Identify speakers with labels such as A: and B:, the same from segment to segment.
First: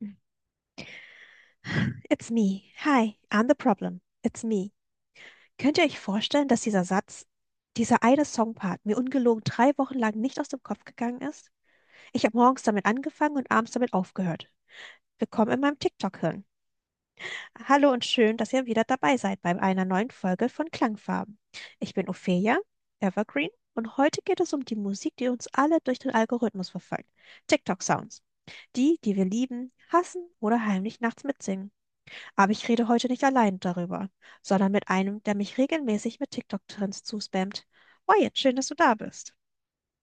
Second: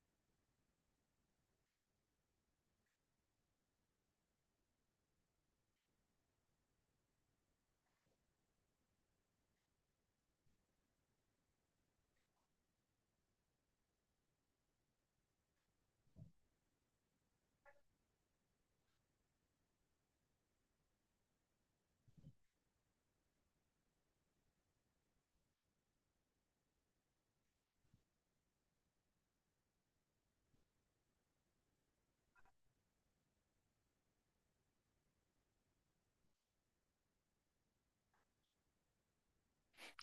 A: It's me. Hi, I'm the problem. It's me. Könnt ihr euch vorstellen, dass dieser Satz, dieser eine Songpart mir ungelogen 3 Wochen lang nicht aus dem Kopf gegangen ist? Ich habe morgens damit angefangen und abends damit aufgehört. Willkommen in meinem TikTok-Hirn. Hallo und schön, dass ihr wieder dabei seid bei einer neuen Folge von Klangfarben. Ich bin Ophelia, Evergreen, und heute geht es um die Musik, die uns alle durch den Algorithmus verfolgt. TikTok-Sounds. Die, die wir lieben, hassen oder heimlich nachts mitsingen. Aber ich rede heute nicht allein darüber, sondern mit einem, der mich regelmäßig mit TikTok-Trends zuspammt. Oh, jetzt schön, dass du da bist.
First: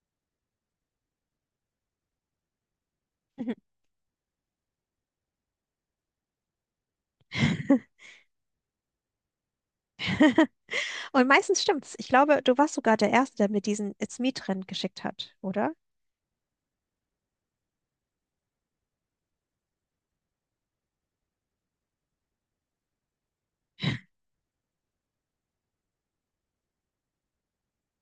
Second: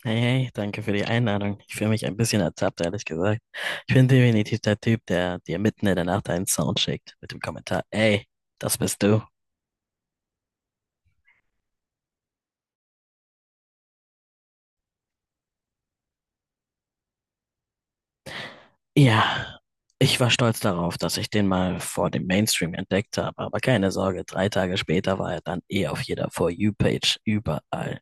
B: Hey, hey, danke für die Einladung. Ich fühle mich ein bisschen ertappt, ehrlich gesagt. Ich bin definitiv der Typ, der dir mitten in der Nacht einen Sound schickt mit dem
A: Mhm.
B: Kommentar, ey, das bist du.
A: Und meistens stimmt's. Ich glaube, du warst sogar der Erste, der mir diesen It's Me-Trend geschickt hat, oder?
B: Ja, ich war stolz darauf, dass ich den mal vor dem Mainstream entdeckt habe, aber keine Sorge, 3 Tage später war er dann eh auf jeder For You-Page überall.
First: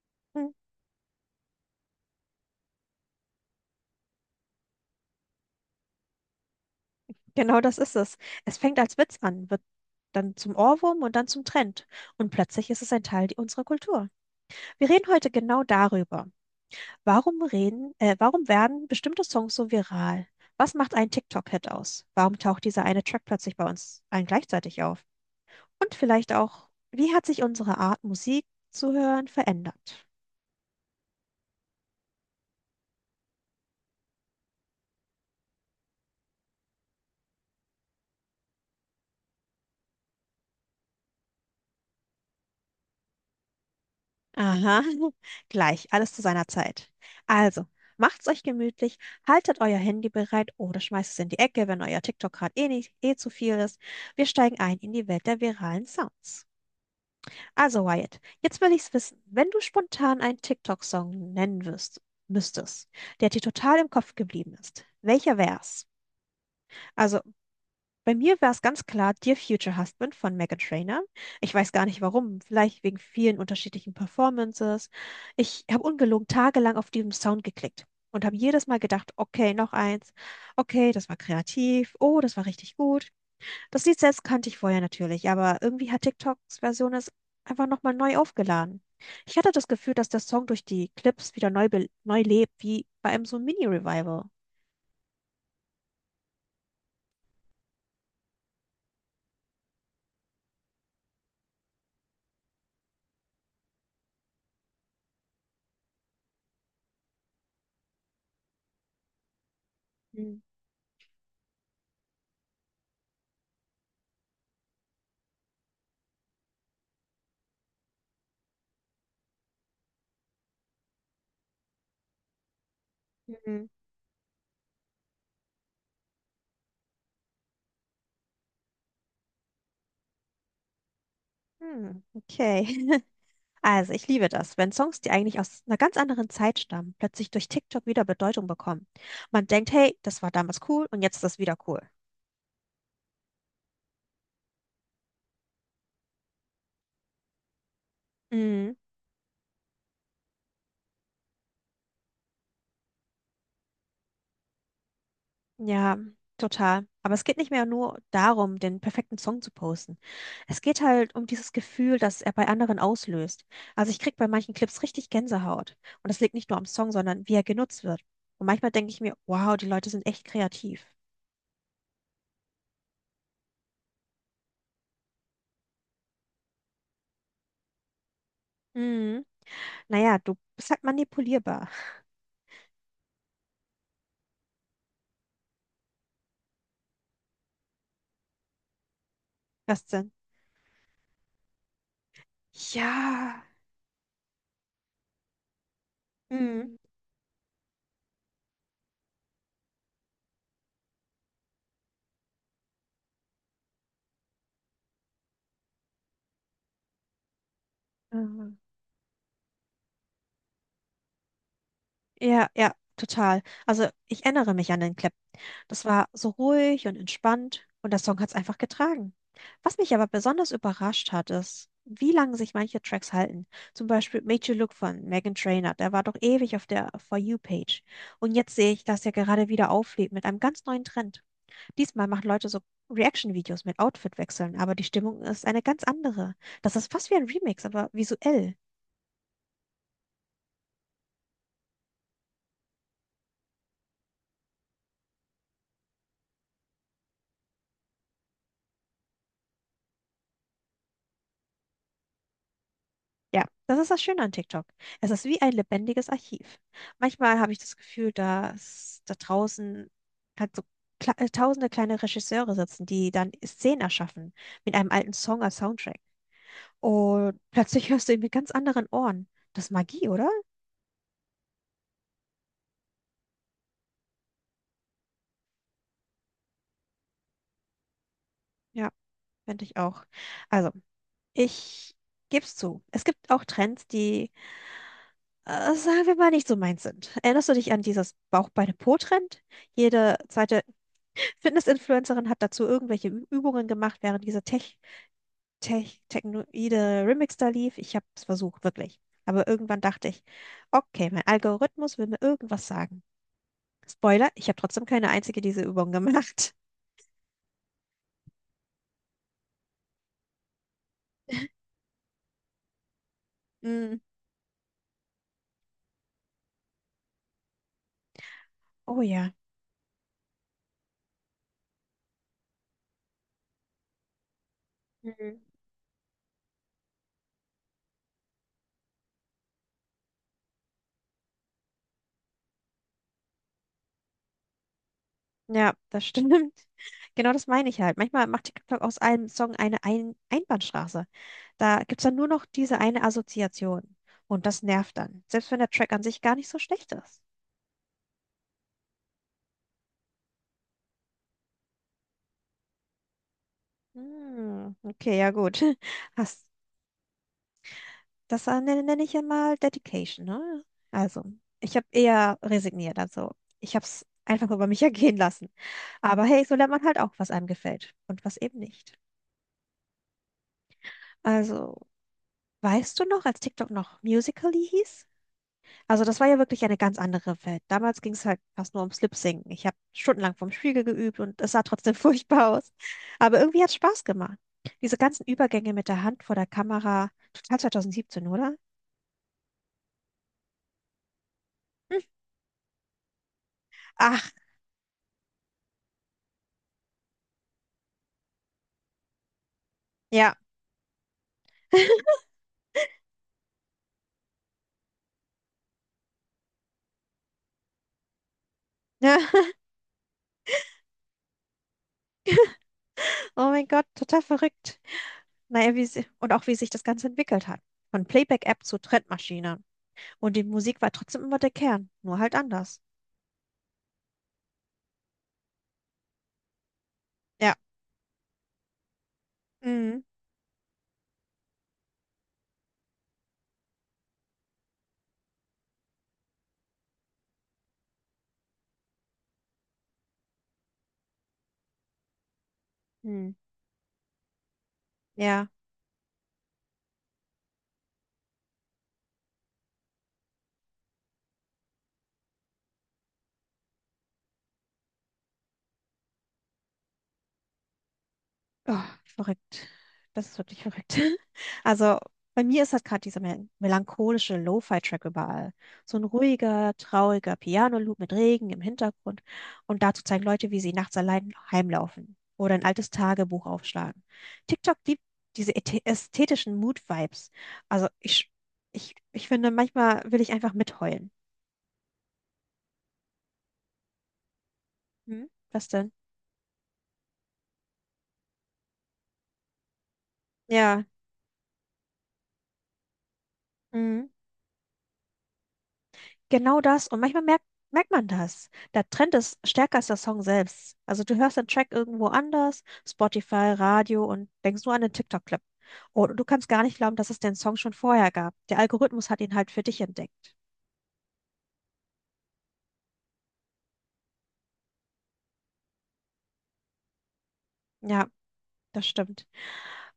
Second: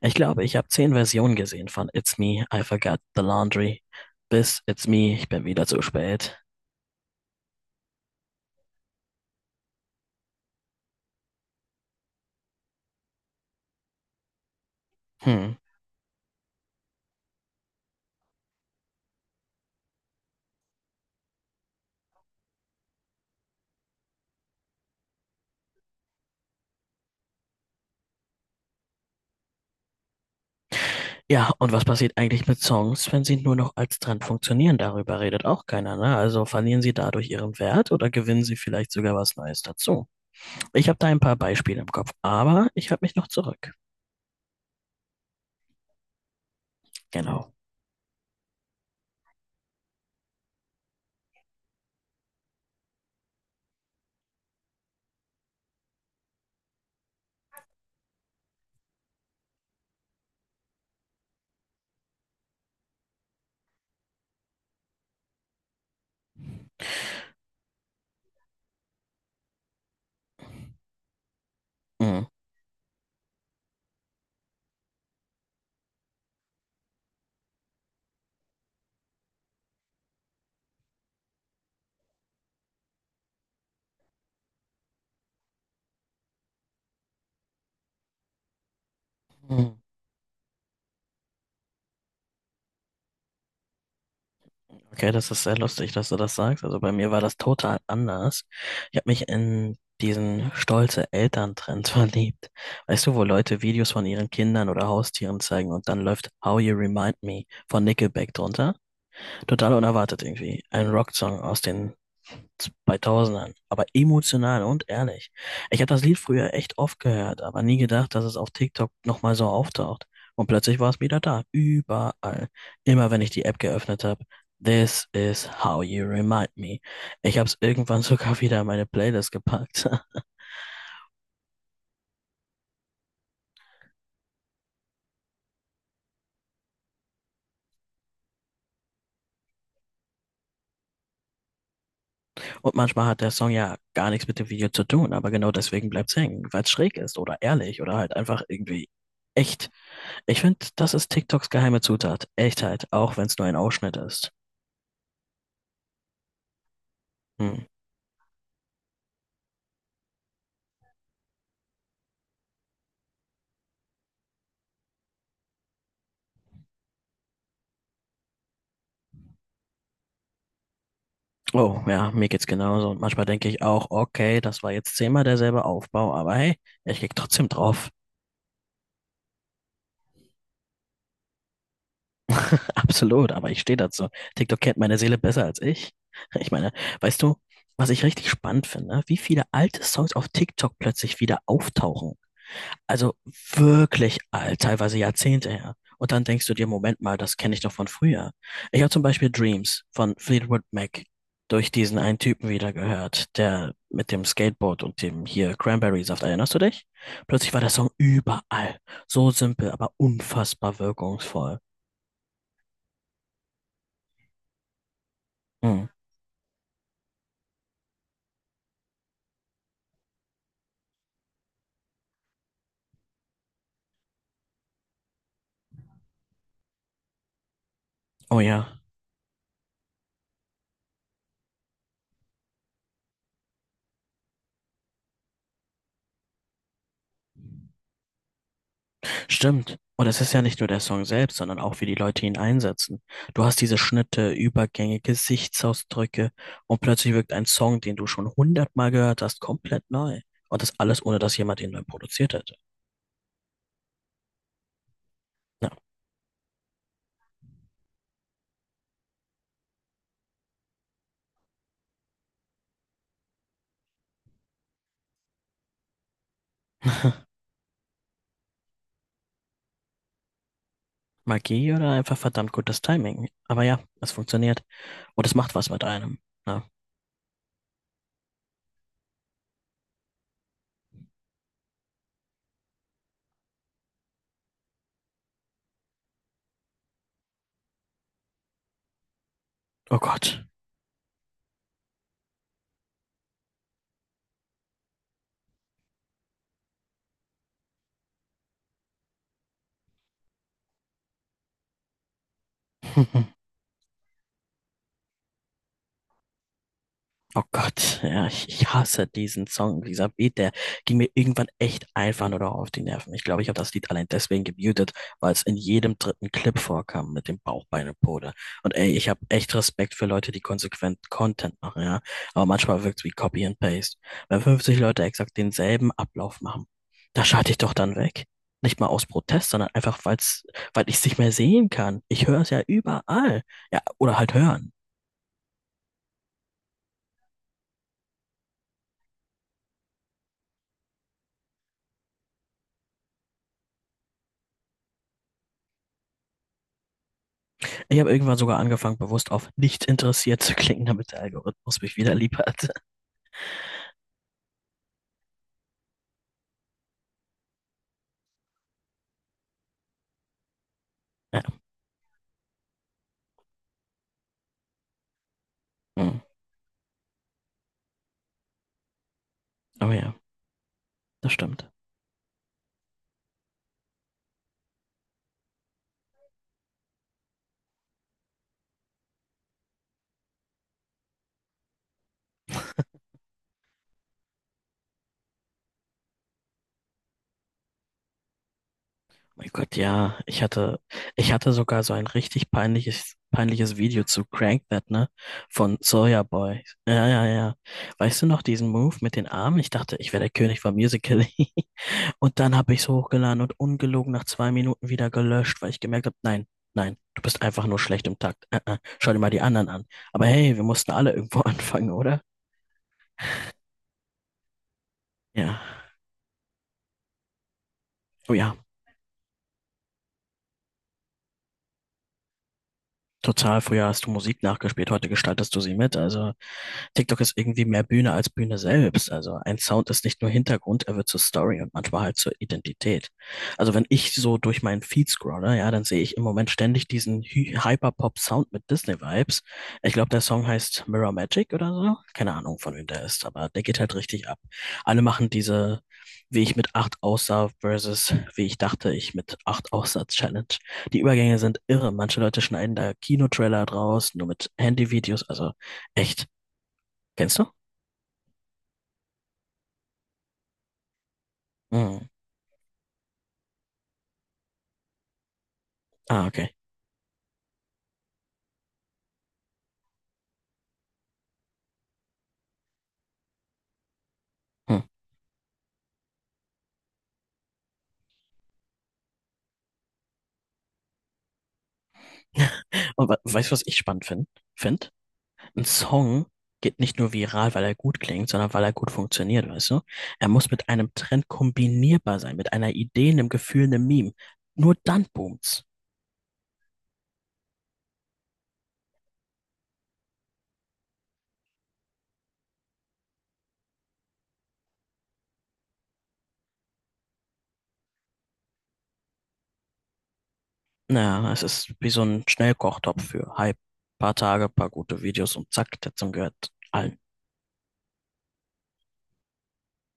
B: Ich glaube,
A: Hm.
B: ich habe 10 Versionen gesehen von It's Me, I Forgot the Laundry bis It's Me, ich bin wieder zu spät.
A: Genau das ist es. Es fängt als Witz an, wird dann zum Ohrwurm und dann zum Trend. Und plötzlich ist es ein Teil unserer Kultur. Wir reden heute
B: Hm.
A: genau darüber. Warum werden bestimmte Songs so viral? Was macht einen TikTok-Hit aus? Warum taucht dieser eine Track plötzlich bei uns allen gleichzeitig auf? Und vielleicht auch, wie hat sich unsere Art, Musik zu hören, verändert?
B: Ja, und was passiert eigentlich mit Songs, wenn sie nur noch als Trend funktionieren? Darüber redet auch keiner, ne? Also verlieren sie dadurch ihren Wert oder gewinnen sie vielleicht sogar was Neues dazu? Ich habe da ein paar Beispiele im Kopf, aber ich halte mich noch zurück.
A: Aha, gleich, alles zu seiner Zeit.
B: Genau.
A: Also, macht's euch gemütlich, haltet euer Handy bereit oder schmeißt es in die Ecke, wenn euer TikTok gerade eh nicht, eh zu viel ist. Wir steigen ein in die Welt der viralen Sounds. Also Wyatt, jetzt will ich's wissen. Wenn du spontan einen TikTok-Song nennen müsstest, der dir total im Kopf geblieben ist, welcher wär's? Also bei mir wär's ganz klar Dear Future Husband von Meghan Trainor. Ich weiß gar nicht
B: Mhm.
A: warum, vielleicht wegen vielen unterschiedlichen Performances. Ich habe ungelogen tagelang auf diesem Sound geklickt und habe jedes Mal gedacht, okay, noch eins, okay, das war kreativ, oh, das war richtig gut. Das Lied selbst kannte ich vorher natürlich, aber irgendwie hat TikToks Version es einfach nochmal neu aufgeladen. Ich hatte das
B: Mhm.
A: Gefühl, dass der Song durch die Clips wieder neu lebt, wie bei einem so Mini-Revival.
B: Okay, das ist sehr lustig, dass du das sagst. Also bei mir war das total anders. Ich habe mich in diesen stolze Elterntrend verliebt. Weißt du, wo Leute Videos von ihren Kindern oder Haustieren zeigen und dann läuft How You Remind Me von Nickelback drunter? Total unerwartet
A: Hm.
B: irgendwie. Ein Rocksong aus den 2000ern, aber emotional und ehrlich. Ich habe das Lied früher echt oft gehört, aber nie gedacht, dass es auf TikTok nochmal so auftaucht. Und plötzlich war es wieder da, überall. Immer wenn ich die App
A: Mhm.
B: geöffnet habe. This is how you remind me. Ich habe es irgendwann sogar wieder in meine Playlist gepackt.
A: Hm, okay. Also, ich liebe das, wenn Songs, die eigentlich aus einer ganz anderen Zeit stammen, plötzlich durch TikTok wieder Bedeutung bekommen. Man denkt, hey, das war damals cool und jetzt ist das wieder cool.
B: Und manchmal hat der Song ja gar nichts mit dem Video zu tun, aber genau deswegen bleibt's hängen, weil es schräg ist oder ehrlich oder halt einfach
A: Mhm.
B: irgendwie echt. Ich finde, das ist TikToks geheime Zutat. Echtheit, auch wenn es nur ein Ausschnitt ist.
A: Ja, total. Aber es geht nicht
B: Hm.
A: mehr nur darum, den perfekten Song zu posten. Es geht halt um dieses Gefühl, das er bei anderen auslöst. Also ich krieg bei manchen Clips richtig Gänsehaut. Und das liegt nicht nur am Song, sondern wie er genutzt wird. Und manchmal denke ich mir, wow, die Leute sind echt kreativ.
B: Oh, ja, mir geht's genauso. Und manchmal denke ich auch, okay, das war jetzt zehnmal derselbe Aufbau, aber hey, ich klicke trotzdem drauf.
A: Mhm. Naja, du bist halt manipulierbar.
B: Absolut, aber ich stehe dazu. TikTok kennt meine Seele besser als ich. Ich meine, weißt du, was ich richtig spannend finde, wie viele
A: Was
B: alte
A: denn?
B: Songs auf TikTok plötzlich wieder auftauchen. Also
A: Ja.
B: wirklich alt, teilweise Jahrzehnte her. Und dann denkst du dir,
A: Mhm.
B: Moment mal, das kenne ich doch von früher. Ich habe zum Beispiel Dreams von Fleetwood Mac durch diesen einen Typen wieder gehört, der mit dem Skateboard und dem hier Cranberry-Saft, erinnerst du dich? Plötzlich war der Song
A: Mhm.
B: überall. So simpel, aber unfassbar wirkungsvoll.
A: Ja, ja, total. Also ich erinnere mich an den Clip. Das
B: Hm.
A: war so ruhig und entspannt und der Song hat es einfach getragen. Was mich aber besonders überrascht hat, ist, wie lange sich manche Tracks halten. Zum Beispiel Made You Look von Meghan Trainor, der war doch ewig auf der For You-Page. Und
B: Oh
A: jetzt sehe
B: ja.
A: ich, dass er gerade wieder auflebt mit einem ganz neuen Trend. Diesmal machen Leute so Reaction-Videos mit Outfitwechseln, aber die Stimmung ist eine ganz andere. Das ist fast wie ein Remix, aber visuell.
B: Stimmt. Und es ist ja nicht nur der Song selbst, sondern auch, wie die Leute ihn einsetzen. Du hast diese Schnitte, Übergänge, Gesichtsausdrücke und plötzlich wirkt ein Song, den du schon hundertmal gehört hast, komplett neu. Und das alles, ohne dass jemand ihn neu produziert hätte.
A: Ja, das ist das Schöne an TikTok. Es ist wie ein
B: Ja.
A: lebendiges Archiv. Manchmal habe ich das Gefühl, dass da draußen halt so kle tausende kleine Regisseure sitzen, die dann Szenen erschaffen mit einem alten Song als Soundtrack. Und plötzlich hörst du ihn mit ganz anderen Ohren. Das ist Magie, oder?
B: Magie oder einfach verdammt gutes Timing. Aber ja, es funktioniert. Und es macht was mit einem. Ja.
A: Ja, finde ich auch. Also, ich gebe es zu. Es gibt auch Trends, die, sagen wir mal, nicht so meins sind. Erinnerst du dich an dieses Bauch-Beine-Po-Trend?
B: Oh
A: Jede
B: Gott.
A: zweite Fitness-Influencerin hat dazu irgendwelche Übungen gemacht, während dieser technoide Remix da lief. Ich habe es versucht, wirklich. Aber irgendwann dachte ich, okay, mein Algorithmus will mir irgendwas sagen. Spoiler, ich habe trotzdem keine einzige dieser Übungen gemacht.
B: Oh Gott, ja, ich hasse diesen Song, dieser Beat, der ging mir irgendwann echt einfach nur noch auf die Nerven. Ich glaube, ich habe das Lied
A: Mm,
B: allein deswegen gemutet, weil es in jedem dritten Clip vorkam mit dem Bauch, Beine, Pode. Und ey,
A: oh
B: ich habe
A: ja.
B: echt Respekt für Leute, die konsequent Content machen, ja. Aber manchmal wirkt's wie Copy and Paste. Wenn 50 Leute exakt
A: Mhm.
B: denselben Ablauf machen, da schalte ich doch dann weg. Nicht mal aus Protest, sondern einfach, weil's, weil ich es nicht mehr sehen kann. Ich höre es ja überall. Ja, oder halt hören.
A: Ja, das stimmt. Genau das meine ich halt. Manchmal macht TikTok aus einem Song eine Einbahnstraße. Da gibt es dann nur noch diese eine Assoziation. Und das nervt dann. Selbst wenn der Track an sich gar nicht so schlecht ist.
B: Ich habe irgendwann sogar angefangen, bewusst auf nicht interessiert zu klicken, damit der Algorithmus mich wieder lieb hat.
A: Hm, okay, ja gut. Hast, das nenne ich ja mal Dedication, ne? Also,
B: Ja,
A: ich habe eher resigniert, also ich habe es einfach über mich ergehen lassen.
B: mm.
A: Aber hey, so lernt man halt auch, was einem gefällt und was eben nicht.
B: Aber ja, das stimmt.
A: Also, weißt du noch, als TikTok noch Musical.ly hieß? Also, das war ja wirklich eine ganz andere Welt. Damals ging es halt fast nur ums Lip-Singen. Ich habe stundenlang vorm Spiegel geübt und es sah trotzdem furchtbar aus. Aber irgendwie hat es Spaß gemacht. Diese ganzen Übergänge mit der Hand vor der Kamera, total 2017, oder?
B: Mein Gott, ja, ich hatte sogar so ein richtig peinliches Video zu
A: Ach,
B: Crank That, ne? Von Soulja Boy. Ja, ja, ja. Weißt du noch diesen Move mit den Armen? Ich dachte, ich wäre der
A: ja.
B: König von Musical.ly. Und dann habe ich es hochgeladen und ungelogen nach 2 Minuten wieder gelöscht, weil ich gemerkt habe, nein, nein, du bist einfach nur schlecht im Takt. Schau
A: Ja.
B: dir mal die anderen an. Aber hey, wir mussten alle irgendwo anfangen, oder?
A: Oh mein Gott, total verrückt.
B: Ja.
A: Naja, wie sie, und auch wie sich das Ganze entwickelt hat. Von
B: Oh ja,
A: Playback-App zu Trendmaschine. Und die Musik war trotzdem immer der Kern, nur halt anders.
B: total. Früher hast du Musik nachgespielt, heute gestaltest du sie mit. Also, TikTok ist
A: Ja.
B: irgendwie mehr Bühne als Bühne selbst. Also ein Sound
A: Mhm.
B: ist nicht nur Hintergrund, er wird zur Story und manchmal halt zur Identität. Also wenn ich so durch meinen Feed scrolle, ja, dann sehe ich im Moment ständig diesen Hyperpop-Sound mit Disney-Vibes. Ich glaube, der Song heißt Mirror Magic oder so. Keine Ahnung, von wem der ist,
A: Mhm.
B: aber der geht halt richtig ab. Alle machen
A: Ja.
B: diese, wie ich mit 8 aussah versus wie ich dachte, ich mit 8 aussah Challenge. Die Übergänge sind irre. Manche Leute schneiden da Kinotrailer draus, nur mit Handyvideos. Also echt, kennst du?
A: Oh, verrückt. Das ist wirklich verrückt. Also
B: Hm.
A: bei mir ist halt gerade dieser melancholische Lo-Fi-Track überall. So ein
B: Ah, okay.
A: ruhiger, trauriger Piano-Loop mit Regen im Hintergrund. Und dazu zeigen Leute, wie sie nachts allein heimlaufen oder ein altes Tagebuch aufschlagen. TikTok
B: Hm.
A: liebt diese ästhetischen Mood-Vibes. Also ich finde, manchmal will ich einfach mitheulen.
B: Und weißt du, was ich spannend finde? Find?
A: Hm?
B: Ein
A: Was denn?
B: Song geht nicht nur viral, weil er gut klingt, sondern weil er gut funktioniert, weißt du? Er muss mit
A: Ja.
B: einem Trend kombinierbar sein, mit einer Idee, einem Gefühl, einem
A: Hm?
B: Meme. Nur dann boomt's.
A: Genau das. Und manchmal merkt man das. Der Trend ist stärker als der Song selbst. Also du hörst den Track irgendwo anders, Spotify, Radio und denkst nur an den TikTok-Clip. Und du kannst gar nicht glauben, dass es den Song schon vorher gab. Der Algorithmus hat ihn halt für dich entdeckt.
B: Naja, es ist wie so ein Schnellkochtopf für Hype. Paar Tage, paar gute Videos und zack, der Song gehört allen.
A: Ja, das stimmt.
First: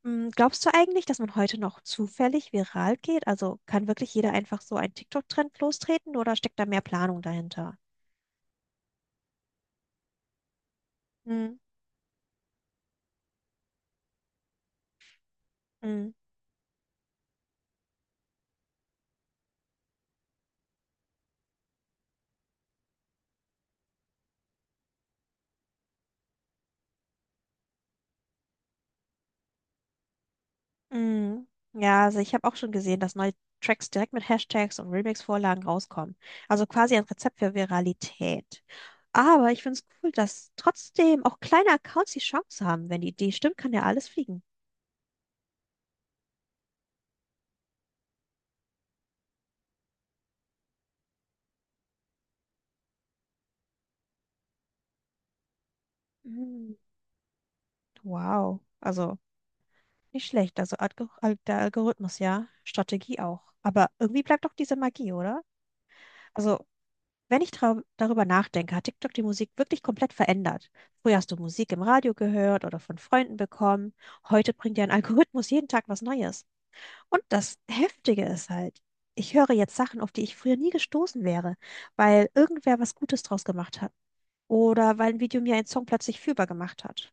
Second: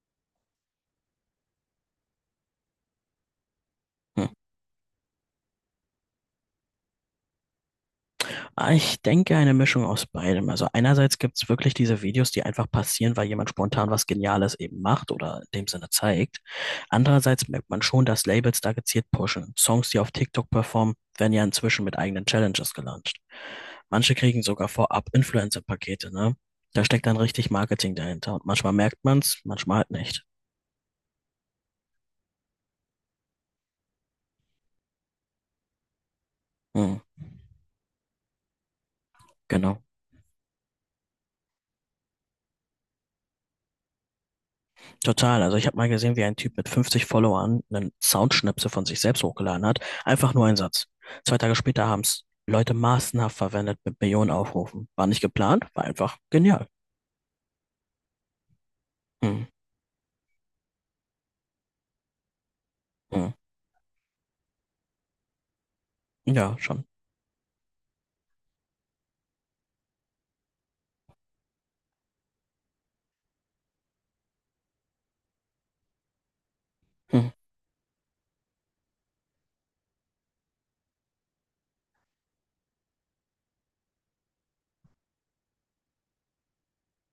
A: Mm. Glaubst du eigentlich, dass man heute noch zufällig viral geht? Also kann wirklich jeder einfach so einen TikTok-Trend lostreten oder steckt da mehr Planung dahinter?
B: Ich denke, eine Mischung aus beidem. Also einerseits gibt es
A: Mm,
B: wirklich diese Videos, die einfach passieren, weil jemand spontan was Geniales eben macht oder in dem Sinne
A: mm.
B: zeigt. Andererseits merkt man schon, dass Labels da gezielt pushen. Songs, die auf TikTok performen, werden ja inzwischen mit eigenen Challenges gelauncht. Manche kriegen sogar vorab Influencer-Pakete, ne? Da steckt dann richtig Marketing dahinter und manchmal merkt man's, manchmal halt nicht.
A: Mm. Ja, also ich habe auch schon gesehen, dass neue Tracks direkt mit Hashtags und Remix-Vorlagen rauskommen. Also quasi
B: Hm,
A: ein Rezept für Viralität. Aber ich finde
B: genau.
A: es cool, dass trotzdem auch kleine Accounts die Chance haben. Wenn die Idee stimmt, kann ja alles fliegen.
B: Total. Also ich habe mal gesehen, wie ein Typ mit 50 Followern einen Soundschnipsel von sich selbst hochgeladen hat. Einfach nur ein Satz. 2 Tage später haben es Leute massenhaft verwendet mit Millionen Aufrufen. War nicht geplant, war einfach genial.
A: Mm. Wow. Also
B: Hm.
A: nicht schlecht. Also der Algorithmus, ja. Strategie
B: Hm.
A: auch. Aber irgendwie bleibt doch diese Magie, oder?
B: Ja,
A: Also
B: schon.
A: wenn ich darüber nachdenke, hat TikTok die Musik wirklich komplett verändert. Früher hast du Musik im Radio gehört oder von Freunden bekommen. Heute bringt dir ein Algorithmus jeden Tag was Neues. Und
B: Hm.
A: das Heftige ist halt, ich höre jetzt Sachen, auf die ich früher nie gestoßen wäre, weil irgendwer was Gutes draus gemacht hat. Oder weil ein Video mir einen Song plötzlich fühlbar gemacht hat.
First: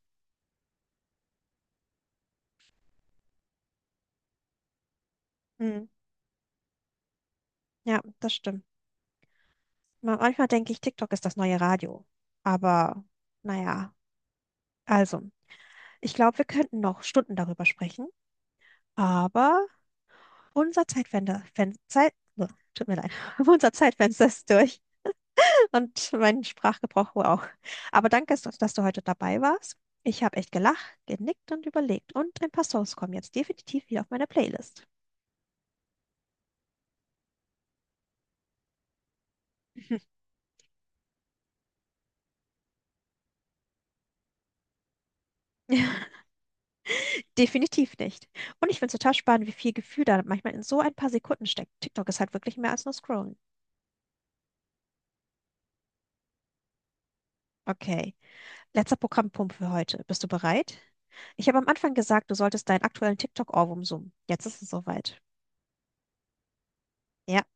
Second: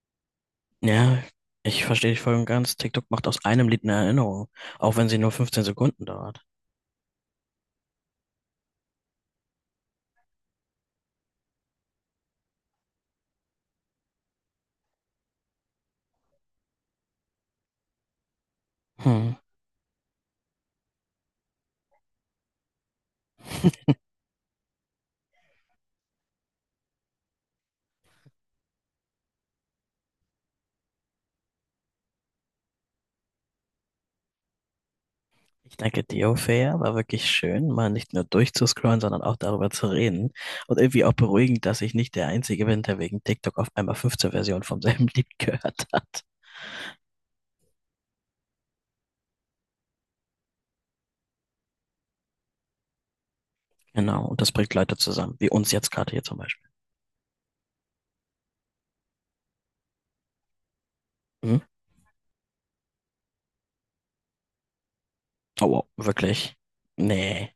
B: Ja, ich verstehe dich voll und ganz. TikTok macht aus einem Lied eine Erinnerung, auch wenn sie nur 15
A: Hm,
B: Sekunden dauert.
A: ja, das stimmt. Manchmal denke ich, TikTok ist das neue Radio. Aber naja, also, ich glaube, wir könnten noch Stunden darüber sprechen.
B: Hm.
A: Aber Unser Zeitfenster, Fen Zeit, oh, tut mir leid, unser Zeitfenster ist durch und mein Sprachgebrauch wohl auch. Aber danke, dass du heute dabei warst. Ich habe echt gelacht, genickt und überlegt und ein paar Songs kommen jetzt definitiv wieder auf meine Playlist.
B: Ich danke dir, Ophäa. War wirklich schön, mal nicht nur durchzuscrollen, sondern auch darüber zu reden. Und irgendwie auch beruhigend, dass ich nicht der Einzige bin, der wegen TikTok auf einmal 15 Versionen vom selben Lied gehört hat.
A: Definitiv nicht. Und ich finde es total spannend, wie viel Gefühl da manchmal in so ein paar Sekunden steckt. TikTok ist halt wirklich mehr als nur Scrollen.
B: Genau, und das bringt Leute zusammen, wie uns jetzt gerade hier zum Beispiel.
A: Okay, letzter Programmpunkt für heute. Bist du bereit? Ich habe
B: Mhm.
A: am Anfang gesagt, du solltest deinen aktuellen TikTok-Ohrwurm summen. Jetzt ist es soweit.
B: Oh, wow, wirklich?
A: Ja.
B: Nee,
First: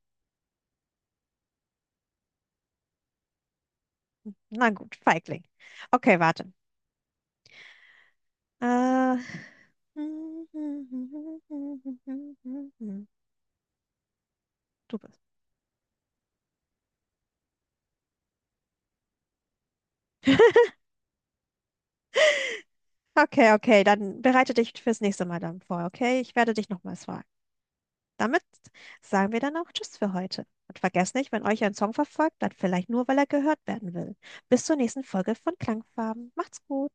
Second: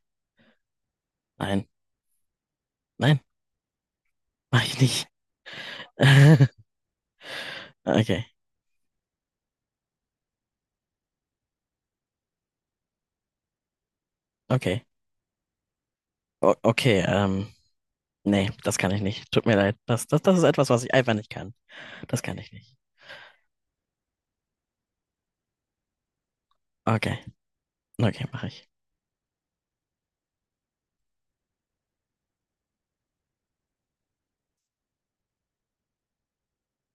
B: nein, nein, mach
A: Na
B: ich
A: gut,
B: nicht.
A: Feigling. Okay, warte.
B: Okay,
A: Äh, Du
B: okay,
A: bist.
B: o okay, nee, das kann ich nicht. Tut mir leid. Das ist etwas, was ich einfach nicht kann. Das kann ich nicht.
A: Okay, okay, dann bereite dich fürs nächste Mal dann vor, okay? Ich werde dich nochmals
B: Okay,
A: fragen.
B: okay,
A: Damit
B: mache ich.
A: sagen wir dann auch Tschüss für heute. Und vergesst nicht, wenn euch ein Song verfolgt, dann vielleicht nur, weil er gehört werden will. Bis zur nächsten Folge von Klangfarben. Macht's gut.